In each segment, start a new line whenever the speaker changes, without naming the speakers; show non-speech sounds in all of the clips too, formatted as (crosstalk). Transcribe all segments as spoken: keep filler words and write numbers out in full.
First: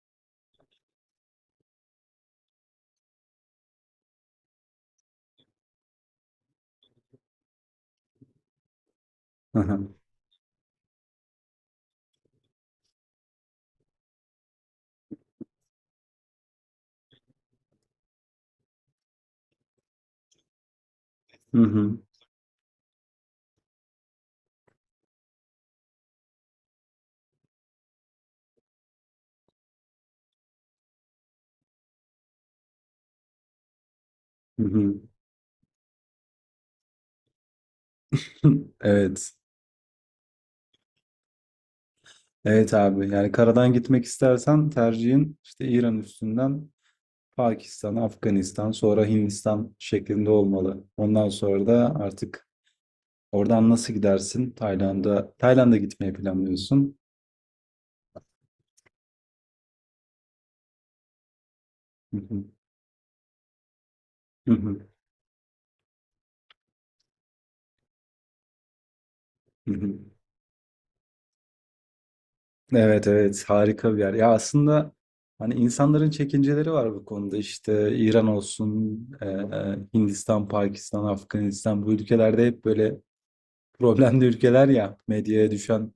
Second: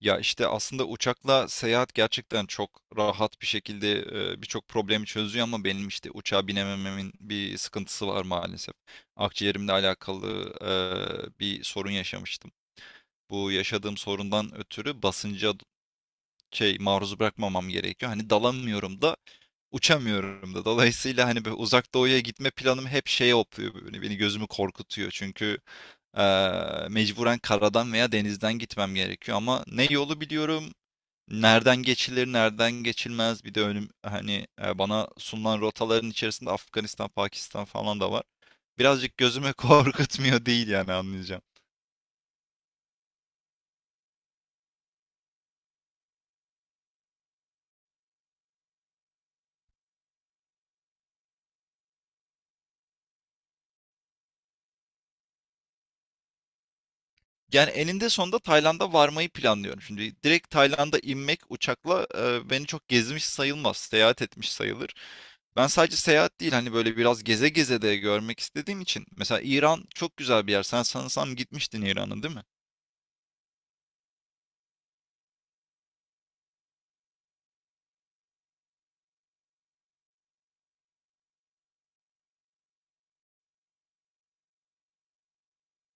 Ya, işte, aslında uçakla seyahat gerçekten çok rahat bir şekilde, eee, birçok problemi çözüyor ama benim, işte, uçağa binemememin bir sıkıntısı var maalesef.
Hı
Akciğerimle
hı.
alakalı, eee, bir sorun yaşamıştım. Bu yaşadığım sorundan ötürü basınca şey, maruz bırakmamam gerekiyor. Hani, dalamıyorum da, uçamıyorum da. Dolayısıyla, hani, böyle
Hı
Uzak
hı.
Doğu'ya gitme planım hep şeye hopluyor, böyle, beni gözümü korkutuyor. Çünkü, eee, mecburen karadan veya denizden gitmem gerekiyor ama ne yolu biliyorum, nereden geçilir, nereden geçilmez bir de önüm hani
Hı
e,
hı.
bana sunulan rotaların içerisinde Afganistan, Pakistan falan da var.
(laughs)
Birazcık
Evet.
gözüme (laughs) korkutmuyor değil yani anlayacağım.
Evet abi. Yani karadan gitmek istersen tercihin işte İran üstünden Pakistan, Afganistan, sonra Hindistan şeklinde olmalı. Ondan sonra da artık oradan nasıl gidersin? Tayland'a Tayland'a gitmeyi planlıyorsun.
Yani eninde sonunda Tayland'a varmayı planlıyorum. Şimdi direkt Tayland'a inmek uçakla
Hı hı.
e, beni çok gezmiş sayılmaz, seyahat
Hı
etmiş
hı.
sayılır. Ben sadece seyahat değil hani böyle biraz geze geze de görmek istediğim için. Mesela
Hı
İran
hı.
çok güzel bir yer. Sen sanırsam gitmiştin İran'a, değil mi?
Evet evet, harika bir yer. Ya aslında hani insanların çekinceleri var bu konuda. İşte İran olsun, e, e, Hindistan, Pakistan, Afganistan bu ülkelerde hep böyle problemli ülkeler ya. Medyaya düşen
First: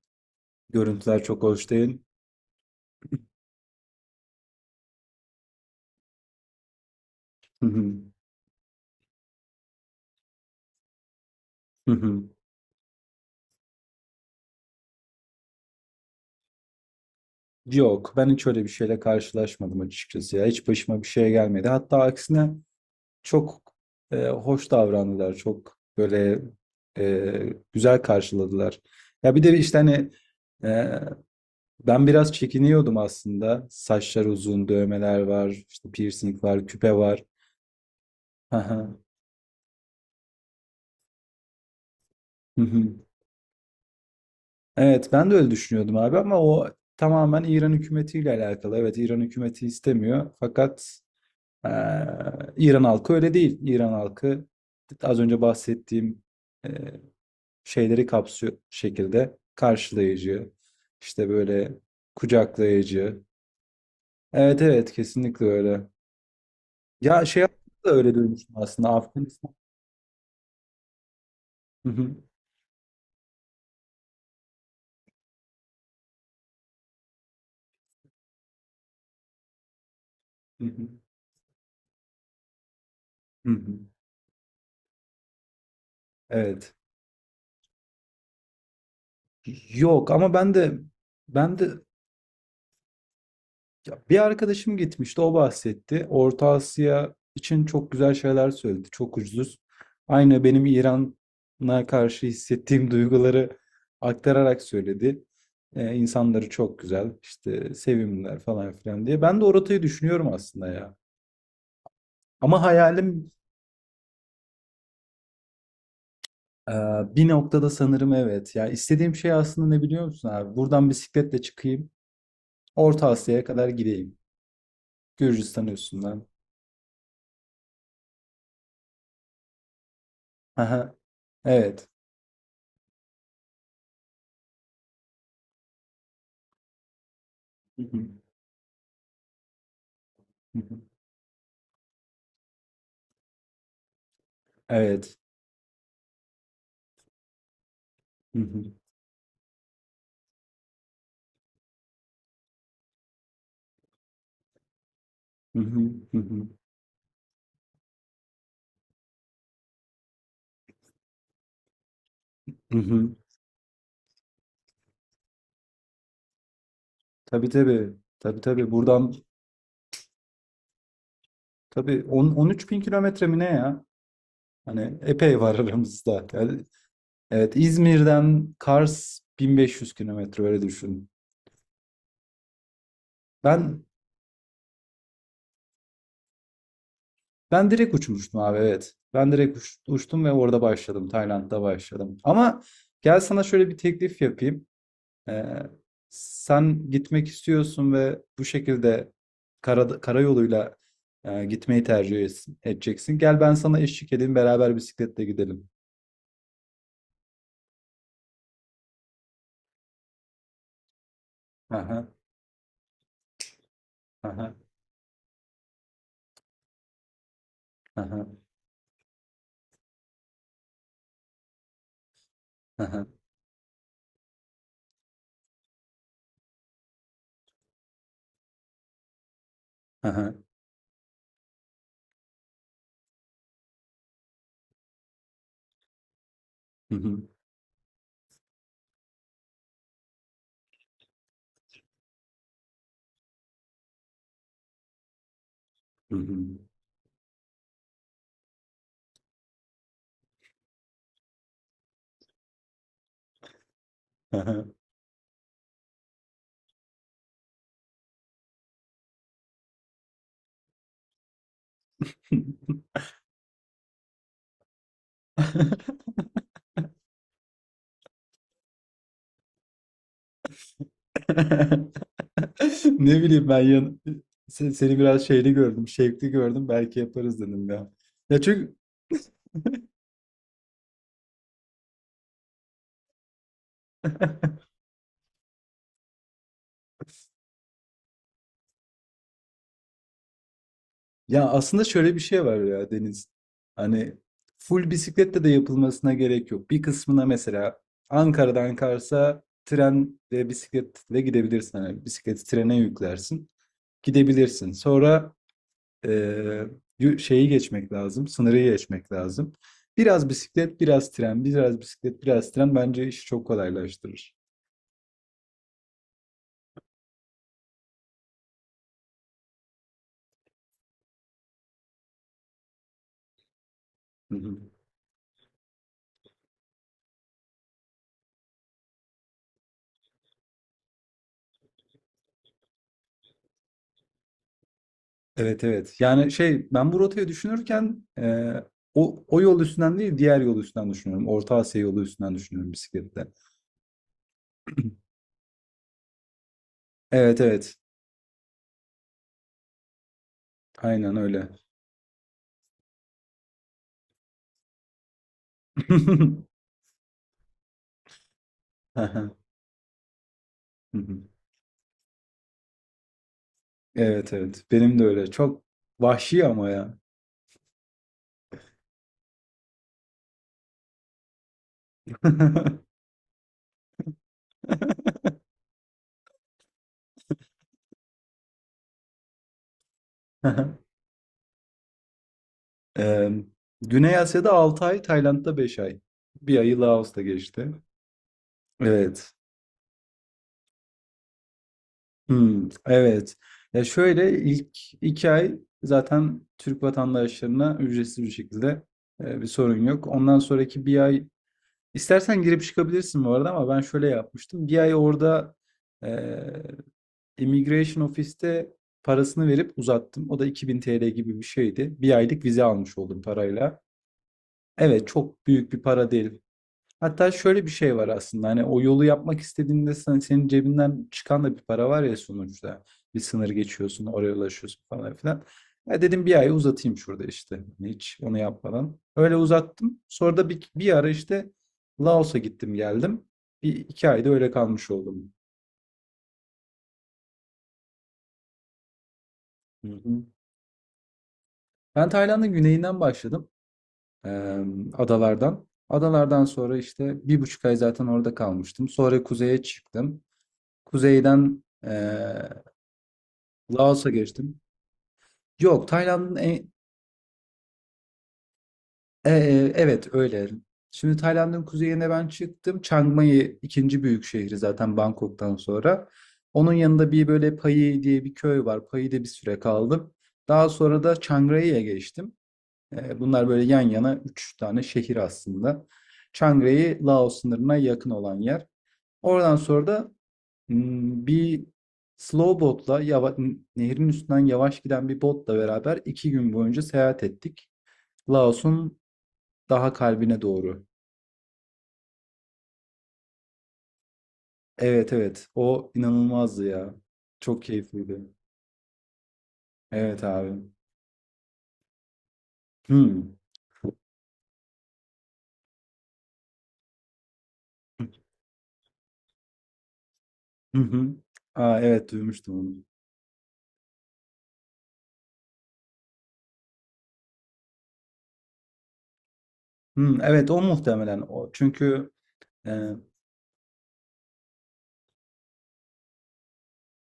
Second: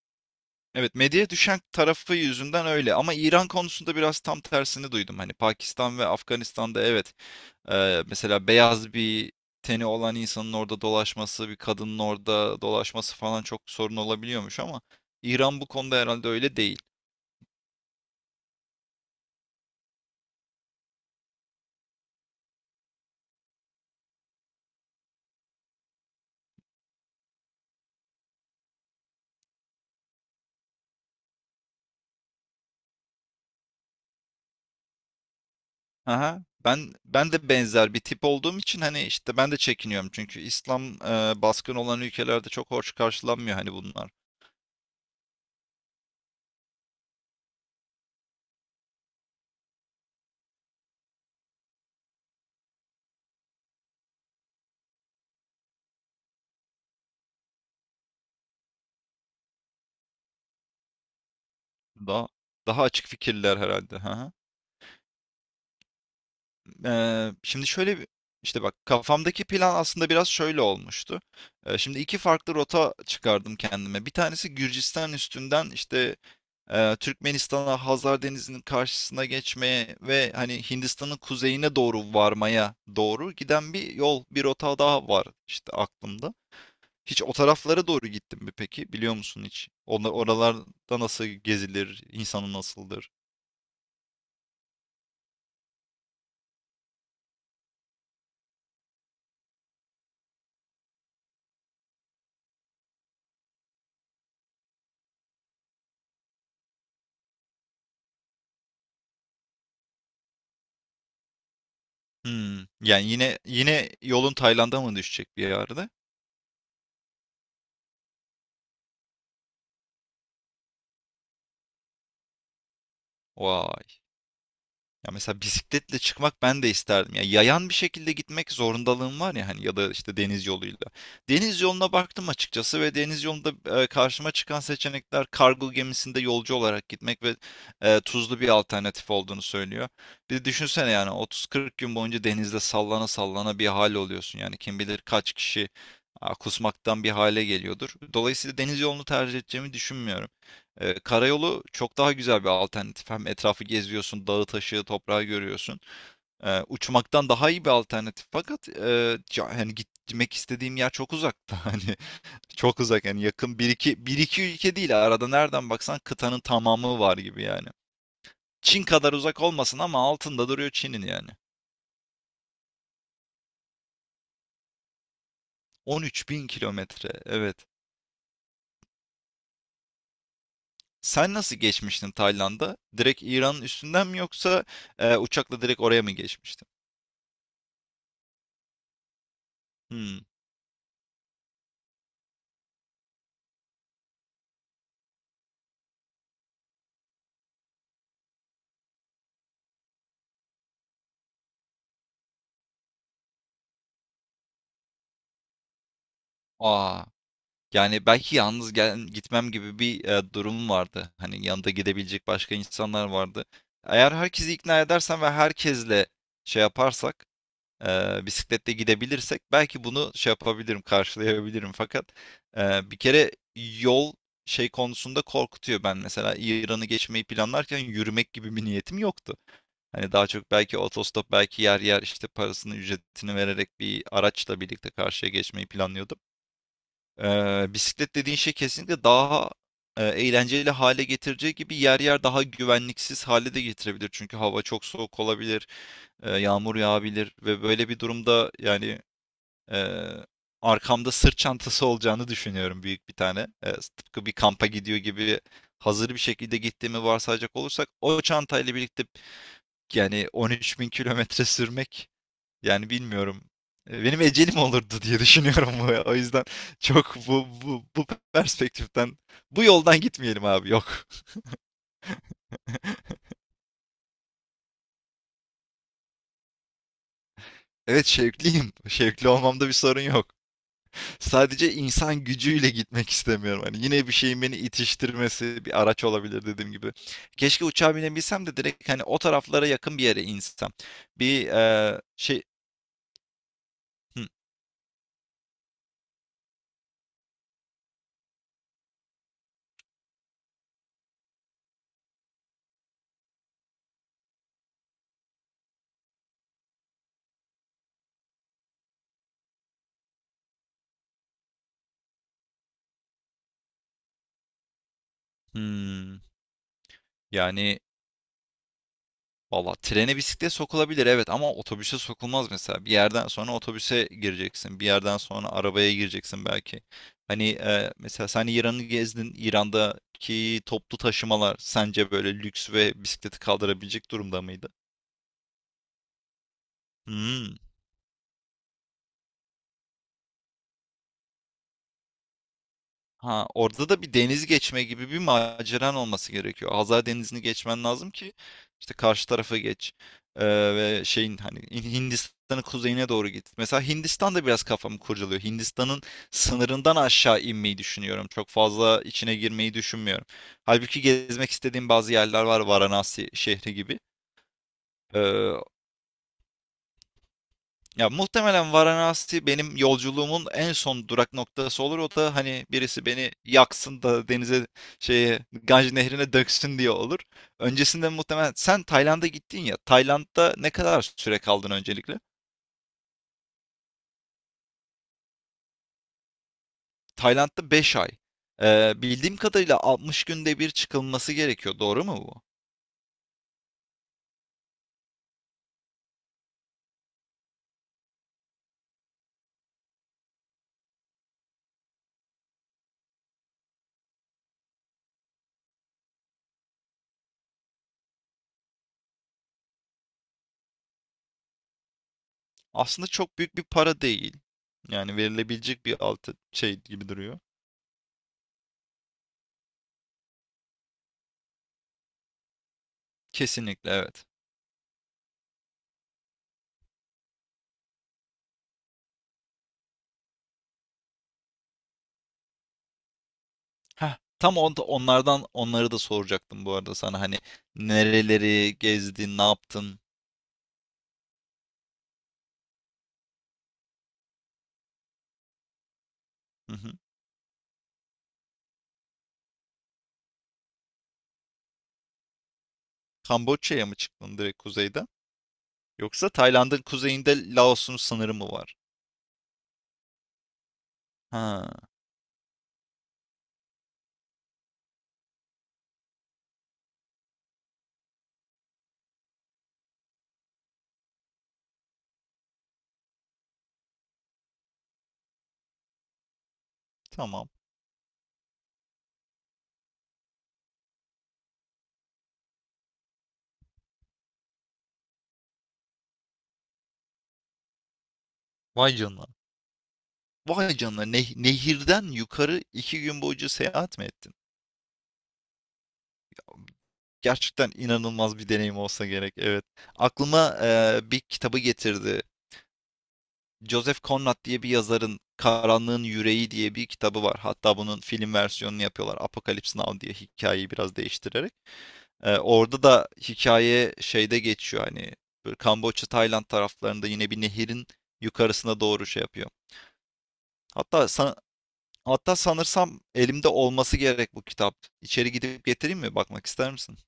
Evet,
görüntüler
medyaya
çok
düşen
hoş değil.
tarafı yüzünden öyle ama İran konusunda biraz tam tersini duydum. Hani Pakistan ve Afganistan'da evet,
Hı hı.
eee, mesela beyaz bir teni olan insanın orada dolaşması, bir
Hı
kadının
hı.
orada dolaşması falan çok sorun olabiliyormuş ama İran bu konuda herhalde öyle değil.
Yok, ben hiç öyle bir şeyle karşılaşmadım açıkçası ya. Hiç başıma bir şey gelmedi. Hatta aksine çok e, hoş davrandılar. Çok böyle e, güzel karşıladılar. Ya bir de işte hani e, ben biraz çekiniyordum aslında. Saçlar uzun, dövmeler var, işte piercing
Aha.
var,
Ben
küpe var.
ben de benzer bir tip
Hı
olduğum için
hı.
hani işte ben de çekiniyorum çünkü İslam eee, baskın olan ülkelerde
Hı
çok hoş
hı.
karşılanmıyor hani bunlar.
Evet, ben de öyle düşünüyordum abi ama o tamamen İran hükümetiyle alakalı. Evet, İran hükümeti istemiyor fakat eee, İran halkı öyle değil. İran halkı az önce bahsettiğim eee, şeyleri kapsıyor şekilde karşılayıcı, işte böyle
Daha daha açık
kucaklayıcı.
fikirler herhalde. Hı hı.
Evet evet, kesinlikle öyle. Ya
Eee,
şey
şimdi
da
şöyle bir
öyle duymuştum
işte bak
aslında,
kafamdaki
Afganistan.
plan aslında biraz şöyle olmuştu. Eee,
Hı
şimdi
hı,
iki farklı rota çıkardım kendime. Bir tanesi Gürcistan üstünden işte, eee, Türkmenistan'a, Hazar Denizi'nin karşısına geçmeye ve hani
hı hı,
Hindistan'ın kuzeyine doğru varmaya doğru
hı
giden
hı.
bir yol, bir rota daha var işte aklımda.
Evet.
Hiç o taraflara doğru gittin mi peki? Biliyor musun hiç? Onlar
Yok, ama ben de
oralarda nasıl
ben de
gezilir? İnsanı nasıldır?
ya, bir arkadaşım gitmişti, o bahsetti. Orta Asya için çok güzel şeyler söyledi. Çok ucuz. Aynı benim İran'a karşı hissettiğim (laughs) duyguları aktararak söyledi. Ee, insanları çok güzel, işte sevimliler falan filan diye. Ben de o rotayı düşünüyorum aslında ya. Ama
Hımm. Yani
hayalim
yine yine yolun Tayland'a mı düşecek bir yerde?
e, bir noktada sanırım, evet. Ya istediğim şey aslında ne biliyor musun abi? Buradan bisikletle çıkayım, Orta Asya'ya kadar
Vay.
gideyim.
Ya mesela
Gürcistan
bisikletle
üstünden.
çıkmak ben de isterdim. Ya yayan bir şekilde gitmek zorundalığım var ya hani ya da işte deniz yoluyla.
Aha,
Deniz
evet.
yoluna baktım açıkçası ve deniz yolunda e, karşıma çıkan seçenekler kargo gemisinde yolcu olarak gitmek ve
Hı
e,
hı,
tuzlu bir alternatif olduğunu söylüyor. Bir de
hı hı.
düşünsene yani otuz kırk gün boyunca denizde sallana sallana bir hal oluyorsun. Yani kim bilir
Evet.
kaç kişi a, kusmaktan bir hale geliyordur.
Hı
Dolayısıyla
hı.
deniz yolunu tercih edeceğimi düşünmüyorum. Ee, karayolu çok daha güzel bir alternatif. Hem etrafı geziyorsun, dağı taşı, toprağı
Hı hı.
görüyorsun.
Hı hı.
Ee, uçmaktan daha iyi bir alternatif. Fakat e, ca- hani gitmek istediğim yer çok uzakta. (laughs) Hani
Hı
çok uzak
hı.
yani yakın bir iki, bir iki ülke değil. Arada nereden baksan kıtanın tamamı var gibi
Tabii
yani.
tabii. Tabii tabii.
Çin
Buradan
kadar uzak olmasın ama altında duruyor Çin'in yani.
tabii on on üç bin kilometre mi ne ya? Hani epey var (laughs) aramızda.
on üç bin
Yani,
kilometre.
evet,
Evet.
İzmir'den Kars bin beş yüz kilometre, öyle düşün.
Sen nasıl geçmiştin Tayland'a? Direkt İran'ın
Ben
üstünden mi yoksa e, uçakla direkt oraya mı geçmiştin?
ben direkt uçmuştum abi, evet. Ben direkt uç-
Hmm.
uçtum ve orada başladım. Tayland'da başladım. Ama gel sana şöyle bir teklif yapayım. Ee, sen gitmek istiyorsun ve bu şekilde kara, karayoluyla e, gitmeyi tercih es- edeceksin. Gel, ben sana eşlik edeyim, beraber bisikletle gidelim.
Aa, yani, belki yalnız gel gitmem gibi bir, eee, durumum vardı. Hani, yanında
Aha,
gidebilecek başka insanlar vardı. Eğer herkesi
aha,
ikna edersem ve herkesle şey yaparsak, eee,
aha,
bisikletle gidebilirsek belki bunu şey yapabilirim, karşılayabilirim. Fakat, eee, bir
aha,
kere yol şey konusunda korkutuyor. Ben mesela İran'ı geçmeyi planlarken yürümek gibi bir niyetim yoktu. Hani, daha
aha,
çok belki otostop, belki yer yer, işte, parasını, ücretini vererek bir araçla birlikte karşıya geçmeyi planlıyordum.
hı hı,
Ee, bisiklet dediğin şey kesinlikle daha e, eğlenceli hale getireceği gibi yer yer daha güvenliksiz hale de getirebilir. Çünkü hava çok soğuk olabilir,
hı
e,
hı,
yağmur yağabilir ve böyle bir durumda yani e, arkamda sırt çantası olacağını düşünüyorum büyük bir tane. E, tıpkı bir kampa
aha.
gidiyor gibi hazır bir şekilde gittiğimi varsayacak olursak o çantayla birlikte yani on üç bin kilometre sürmek yani bilmiyorum. Eee, benim ecelim olurdu diye (laughs) düşünüyorum bu. Ya.
(laughs)
O yüzden çok bu bu bu perspektiften, bu yoldan gitmeyelim abi, yok. (laughs)
Ne bileyim, ben yan, se- seni biraz şeyli gördüm, şevkli gördüm. Belki yaparız dedim ya.
Evet,
Ya,
şevkliyim.
çünkü
Şevkli olmamda bir sorun yok. Sadece insan gücüyle gitmek istemiyorum. Hani yine bir şeyin beni
(laughs)
itiştirmesi bir araç olabilir dediğim gibi. Keşke uçağa binebilsem de direkt hani o taraflara yakın bir yere insem. Bir
ya aslında
eee,
şöyle bir
şey
şey var ya, Deniz. Hani
Hı,
full bisikletle de yapılmasına gerek yok. Bir kısmına mesela Ankara'dan Kars'a tren ve bisikletle gidebilirsin. Hani bisikleti trene yüklersin. Gidebilirsin. Sonra eee, yu- şeyi geçmek lazım. Sınırı geçmek lazım. Biraz bisiklet, biraz tren, biraz bisiklet, biraz tren, bence işi çok kolaylaştırır.
hmm, yani Valla trene bisiklet sokulabilir evet ama otobüse sokulmaz mesela. Bir yerden sonra otobüse gireceksin. Bir yerden sonra arabaya gireceksin belki. Hani e, mesela sen İran'ı gezdin. İran'daki toplu taşımalar sence böyle lüks ve bisikleti kaldırabilecek durumda mıydı?
Evet evet. Yani şey ben bu rotayı
Hmm.
düşünürken e, o, o yol üstünden değil, diğer yol üstünden düşünüyorum. Orta Asya yolu üstünden düşünüyorum bisiklette.
Ha, orada da bir deniz geçme gibi bir maceran olması gerekiyor. Hazar
Evet
Denizi'ni
evet.
geçmen lazım ki işte karşı tarafa geç. Ee, Ve
Aynen
şeyin
öyle.
hani Hin- Hindistan'ın kuzeyine doğru git. Mesela Hindistan da biraz kafamı kurcalıyor. Hindistan'ın
(laughs)
sınırından aşağı inmeyi düşünüyorum. Çok fazla
Aha,
içine girmeyi düşünmüyorum.
hı
Halbuki
hı.
gezmek istediğim bazı yerler var. Varanasi şehri gibi.
Evet evet. Benim de öyle.
Ee,
Çok vahşi ama ya.
Ya muhtemelen Varanasi benim yolculuğumun en son durak noktası olur. O da hani
(laughs)
birisi beni yaksın da denize şeye Ganj nehrine döksün diye olur. Öncesinde muhtemelen sen Tayland'a gittin ya. Tayland'da ne
Aha.
kadar süre kaldın öncelikle?
Ee, Güney Asya'da altı ay, Tayland'da beş ay. Bir ayı Laos'ta
Tayland'da
geçti.
beş ay. Ee,
Evet.
bildiğim kadarıyla altmış günde bir çıkılması gerekiyor. Doğru mu bu?
Hımm, evet. Ya, şöyle, ilk iki ay zaten Türk vatandaşlarına ücretsiz bir şekilde, eee, bir sorun yok. Ondan sonraki bir ay istersen girip çıkabilirsin bu arada, ama ben şöyle yapmıştım. Bir ay orada, eee, immigration ofiste parasını verip uzattım. O da ₺ 2000 gibi bir şeydi. Bir aylık vize almış
Aslında
oldum
çok büyük bir
parayla.
para değil.
Evet,
Yani
çok büyük bir
verilebilecek bir
para değil.
altı şey gibi
Hatta
duruyor.
şöyle bir şey var aslında, hani o yolu yapmak istediğinde sen, senin cebinden çıkan da bir para var ya sonuçta. Bir sınır
Kesinlikle
geçiyorsun,
evet.
oraya ulaşıyorsun, falan filan. Ya dedim bir ay uzatayım şurada işte, hani hiç onu yapmadan. Öyle uzattım. Sonra da bir, bir ara işte Laos'a gittim geldim. Bir iki
Heh,
ayda öyle
tam on,
kalmış oldum.
onlardan onları da soracaktım bu arada sana hani nereleri gezdin, ne
Hı
yaptın?
hı. Ben Tayland'ın güneyinden başladım. Ee, adalardan. Adalardan
Hı
sonra
hı.
işte bir buçuk ay zaten orada kalmıştım. Sonra kuzeye çıktım. Kuzeyden
Kamboçya'ya mı
Laos'a
çıktın direkt
geçtim.
kuzeyden?
Yok,
Yoksa
Tayland'ın en-
Tayland'ın kuzeyinde Laos'un sınırı mı var?
e, e, evet, öyle. Şimdi Tayland'ın
Ha,
kuzeyine ben çıktım. Chiang Mai ikinci büyük şehri zaten Bangkok'tan sonra. Onun yanında bir böyle Pai diye bir köy var. Pai'de bir süre kaldım. Daha sonra da Chiang Rai'ye geçtim. E, bunlar böyle yan yana üç tane şehir aslında. Chiang Rai, Laos
tamam.
sınırına yakın olan yer. Oradan sonra da Hmm, Bir slow botla, yava- n- nehrin üstünden yavaş giden bir botla beraber iki gün boyunca seyahat ettik.
Vay
Laos'un
canına.
daha kalbine
Vay
doğru.
canına. Neh- nehirden yukarı iki gün boyunca seyahat mi ettin?
Evet evet, o inanılmazdı ya. Çok
Gerçekten
keyifliydi.
inanılmaz bir deneyim olsa gerek. Evet.
Evet abi.
Aklıma eee, bir kitabı getirdi.
Hmm.
Joseph Conrad diye bir yazarın Karanlığın Yüreği diye bir kitabı var. Hatta bunun film versiyonunu yapıyorlar. Apocalypse Now diye hikayeyi
Hı
biraz
hı.
değiştirerek.
Aa, evet,
Ee,
duymuştum onu.
orada da hikaye şeyde geçiyor hani böyle Kamboçya, Tayland taraflarında yine bir nehirin yukarısına doğru şey yapıyor.
Hmm, evet, o
Hatta
muhtemelen
san-
o. Çünkü
Hatta
e,
sanırsam elimde olması gerek bu kitap. İçeri gidip getireyim mi? Bakmak ister misin?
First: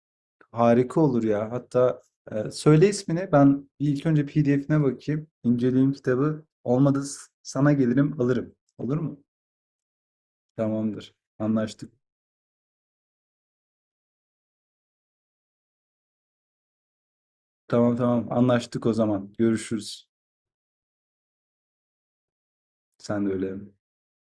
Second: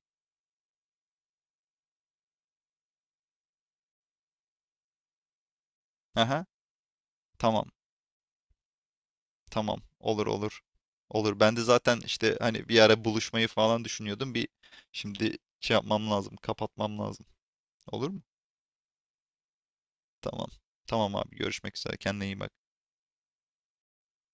harika olur ya. Hatta e, söyle ismini. Ben bir ilk önce P D F'ine bakayım. İnceleyeyim kitabı.
Aha,
Olmadı s-
tamam.
sana gelirim alırım. Olur mu?
Tamam. Olur, olur.
Tamamdır.
Olur. Ben de
Anlaştık.
zaten işte hani bir ara buluşmayı falan düşünüyordum. Bir şimdi şey yapmam lazım. Kapatmam lazım.
Tamam
Olur mu?
tamam. Anlaştık o zaman. Görüşürüz.
Tamam. Tamam abi. Görüşmek üzere. Kendine iyi bak.
Sen de öyle.